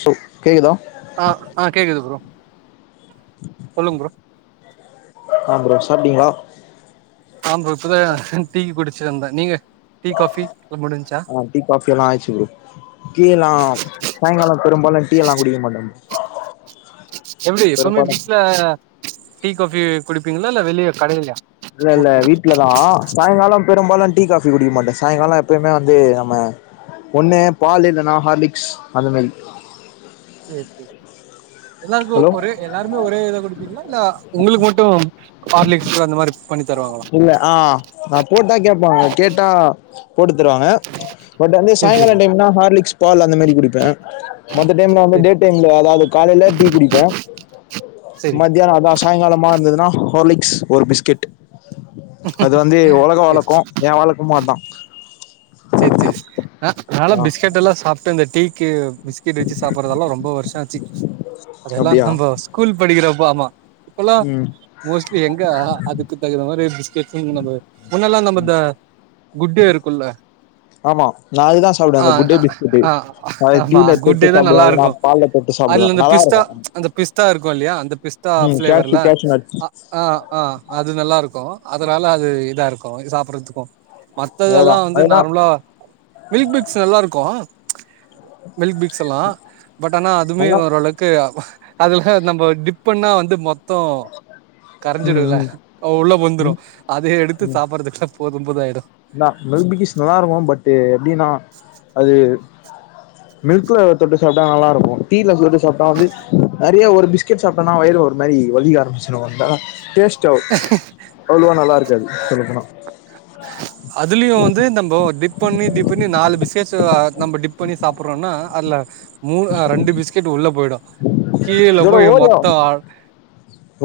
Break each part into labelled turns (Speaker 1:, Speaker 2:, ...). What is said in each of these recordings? Speaker 1: So கேக்குதா
Speaker 2: ஆ ஆ கேக்குது ப்ரோ சொல்லுங் ப்ரோ
Speaker 1: ஆ ப்ரோ சாப்டீங்ளா
Speaker 2: ஆம் ப்ரோ இப்பதா டீ குடிச்சு வந்த நீங்க டீ காஃபி உங் முடின்ச்சா
Speaker 1: டீ காஃபி எல்லா ஆய்ட்ச்சு ப்ரோ டீயெல்லா சாய்ங்காலோ பெரும்பாலு டீயெல்லா குடிக்க மாட்ட
Speaker 2: எப்டி எப்பவ்மே வீட்ல டீ காஃபி குடிப்பீங்குளா இல்ல வெளிய கடைல்யா
Speaker 1: இல்ல இல்ல வீட் வீட்லதா சாய்ங்காலோ பெரும்பாலு டீ காபி குடிக்க மாட்டே சாய்ங்காலோ எப்பயுமே வந்து நம்ம ஒண்ணு பாலே இல்லனா ஹார்லிக்ஸ் அது மாரி
Speaker 2: சேர் செரி எல்லாருக்கு
Speaker 1: ஹலோ
Speaker 2: ஒரே எல்லாருமே ஒரே இத குடுப்பீங்களா இல்ல ஒங்களுக்கு மட்டு ஹார்லிக்ஸ் அந்த மாரி குக் பண்ணி தருவாங்களா
Speaker 1: இல்ல ஆ நா போட்டா கேப்பாங்க கேட்டா போட்டு தருவாங்க பட் வந்து
Speaker 2: சேரி
Speaker 1: சாய்ங்காலோ
Speaker 2: சேரி
Speaker 1: டைம்னா ஹார்லிக்ஸ் பால் அந்த மாரி குடிப்பே மத்த டைம்ல வந்து
Speaker 2: சேரி
Speaker 1: டே டைம்ல அதாவது காலேல டீ குடிப்பே
Speaker 2: சேரி
Speaker 1: மதியானோ அதா சாய்ங்காலமா இருந்ததுனா ஹார்லிக்ஸ் ஒரு பிஸ்கெட்டு அது வந்து ஒலக
Speaker 2: சேரி
Speaker 1: வழக்கோ ஏ வழக்கமு அதா
Speaker 2: சேர் சேரி ஆ நாலா
Speaker 1: ஆ
Speaker 2: பிஸ்கெட்டெல்லா சாப்டு அந்த டீக்கு பிஸ்கெட் வச்சு சாப்பற்றதல்லா ரொம்ப வருஷோ ஆச்சு அதல்லா
Speaker 1: அப்டியா
Speaker 2: நம்போ ஸ்கூல் படிக்கிறப்போ ஆமா இப்பலா
Speaker 1: ம்
Speaker 2: மோஸ்ட்லி எங்க அதுக்கு தகுந்த மாரி பிஸ்கெட்ஸு என்னது முன்னல்லா நம்ம அந்த குட்டே இருக்குல்ல
Speaker 1: ஆமா நா அதுதா சாப்டுவே
Speaker 2: ஆ
Speaker 1: அந்த குட்டே பிஸ்கட்டு
Speaker 2: ஆ
Speaker 1: அதுல
Speaker 2: ஆமா
Speaker 1: டீல தொட்டு
Speaker 2: குட்டே தா
Speaker 1: சாப்டுவே
Speaker 2: நல்லா
Speaker 1: இல்னா
Speaker 2: இருக்கு
Speaker 1: பால்ல தொட்டு சாப்டுவே
Speaker 2: அதுல இந்த பிஸ்தா
Speaker 1: நல்லாருக்கு
Speaker 2: அந்த பிஸ்தா இருக்கு இல்லியா அந்த பிஸ்தா ஃபிளேவர்ல
Speaker 1: கேஷ்யூ நட்ஸ்
Speaker 2: அ அ ஆ அது நல்லாருக்கு அதுனால அது இதா இருக்கு சாப்பற்றதுக்கு
Speaker 1: அதுதா
Speaker 2: மத்ததல்லா வந்
Speaker 1: அதுதா
Speaker 2: தா மில்க் பிக்கிஸ் நல்லாருக்கு மில்க் பிக்ஸ்ஸல்லா பட் ஆனா அதுமே
Speaker 1: நல்லா
Speaker 2: ஓரளக் கு அதுல நம்ப டிப் பண்ணா வந்து மொத்தோ
Speaker 1: ம்
Speaker 2: கரஞ்சுடுல
Speaker 1: ம்
Speaker 2: உள்ள பூந்துறு
Speaker 1: ம்
Speaker 2: அத எடுத்து சாப்பற்றதுக்குல்ல போதுபோது ஆய்டு
Speaker 1: னா மில்க் பிக்கீஸ் நல்லாருக்கு பட்டு எப்டினா அது மில்க்ல தொட்டு சாப்ட்டா நல்லாருக்கு டீல தொட்டு சாப்ட்டா வந்து நெறைய ஒரு பிஸ் பிஸ்கெட் சாப்டொனா வயிறு ஒரு மாரி வலிக்க ஆரம்பிச்சுடு வந்தா டேஸ்டோ அவ்ளோவா நல்லாருக்காது சொல்லப்போனா
Speaker 2: அதுலயு வந்து நம்போ டிப் டிப் பண்ணி டிப் பண்ணி நாலு பிஸ்கட்ஸ் நம்ம டிப் பண்ணி சாப்பற்றோனா அதுல மூணு ரெண்டு பிஸ்கெட் உள்ள போயிடு கீழ
Speaker 1: இதோட
Speaker 2: போய்
Speaker 1: ஓரியோ
Speaker 2: மொத்தோ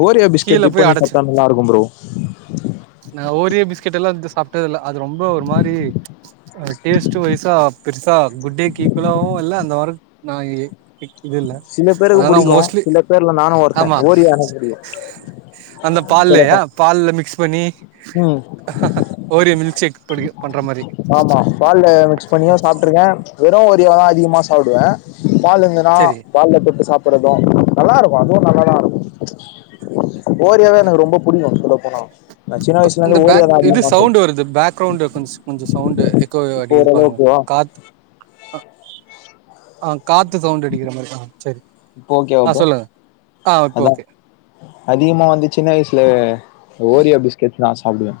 Speaker 1: ஓரியோ பிஸ்கெட்
Speaker 2: கீழ
Speaker 1: டிப்
Speaker 2: போய்
Speaker 1: பண்ணி
Speaker 2: அடச்சு
Speaker 1: சாப்டா நல்லாருக்கு ப்ரோ
Speaker 2: நா ஓரியோ பிஸ்கெட் எல்லா எடுத்து சாப்ட்டதில்ல அது ரொம்ப ஒரு மாரி அது டேஸ்ட்டு வய்சா பெருசா குட்டேக்கு ஈக்குவலாவு இல்ல அந்த வார நா இதுல்ல
Speaker 1: சில பேருக்கு
Speaker 2: அதுனால
Speaker 1: பிடிக்கும்
Speaker 2: மோஸ்ட்லி
Speaker 1: சில பேர்ல நானும் ஒருத்தன்
Speaker 2: ஆமா
Speaker 1: ஓரியோ எனக்கு பிடிக்கும்
Speaker 2: அந்த பால்லயா
Speaker 1: சொல்லப்போனா
Speaker 2: பால்ல மிக்ஸ் பண்ணி
Speaker 1: ம்
Speaker 2: ஓரியோ மில்க் ஷேக் படி பண்ற மாரி
Speaker 1: ருக்கே வெறு ஓரியோவா அதிகமா சாப்டுவே பால் இருந்ததுனா
Speaker 2: செரி
Speaker 1: பால்ல தொட்டு சாப்பற்றதூ நல்லாருக்கு அதுவு நல்லாதா இருக்கு ஓரியாவே எனக்கு ரொம்ப புடிக்கு சொல்ல போனா நா சின்ன வயசுல இருந்து ஓரியோதா அதிகமா சாப்
Speaker 2: ப்ரோ இந்த பேக்ரவுண்ட் கொஞ் கொஞ்சோ சவுண்ட்டு எக்கோ
Speaker 1: இப்போ
Speaker 2: அடிக்குது பாருங்க
Speaker 1: ஓரளவுக்கு
Speaker 2: காத்து அ ஆ காத்து சவுண்ட் அடிக்கிற மாரிதா சேரி
Speaker 1: இப்ப ஓகேவா ப்ரோ
Speaker 2: இப்ப
Speaker 1: அதா
Speaker 2: ஓகே
Speaker 1: அதிகமா வந்து சின்ன வயசுல ஓரியோ பிஸ்கெட் தா சாப்டுவே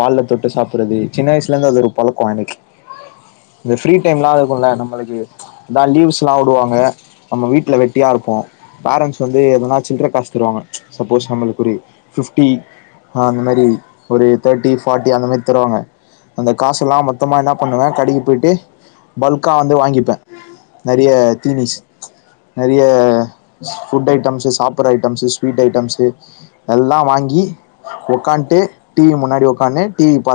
Speaker 1: பால்ல தொட்டு சாப்பற்றது சின்ன வயசுல இருந்து அது ஒரு பழக்கோ எனக்கு இந்த ஃப்ரீ டைம்ல்லா இருக்குல நம்மளுக்கு எதா லீவ்ஸ்லா வுடுவாங்க நம்ம வீட்ல வெட்டியா இருப்போ பேரண்ட்ஸ் வந்து எதனா சில்ர காசு தருவாங்க சப்போஸ் நம்மளுக்கு ஒரு ஃபிஃப்டி ஆ அந்த மாரி ஒரு தேட்டி ஃபாட்டி அந்த மாரி தருவாங்க. அந்த காசு எல்லா மொத்தமா என்ன பண்ணுவே கடைக்கு போயிட்டு பல்க்கா வந்து வாங்கிப்பே. நறிய தீனிஸ் நறிய ஸ் ஃபுட்டு ஐட்டம்ஸு சாப்பற ஐட்டம்ஸு ஸ்வீட் ஐட்டம்ஸு எல்லா வாங்கி ஒக்கான்ட்டு டி வி முன்னாடி ஒக்கான்னு டி வி பா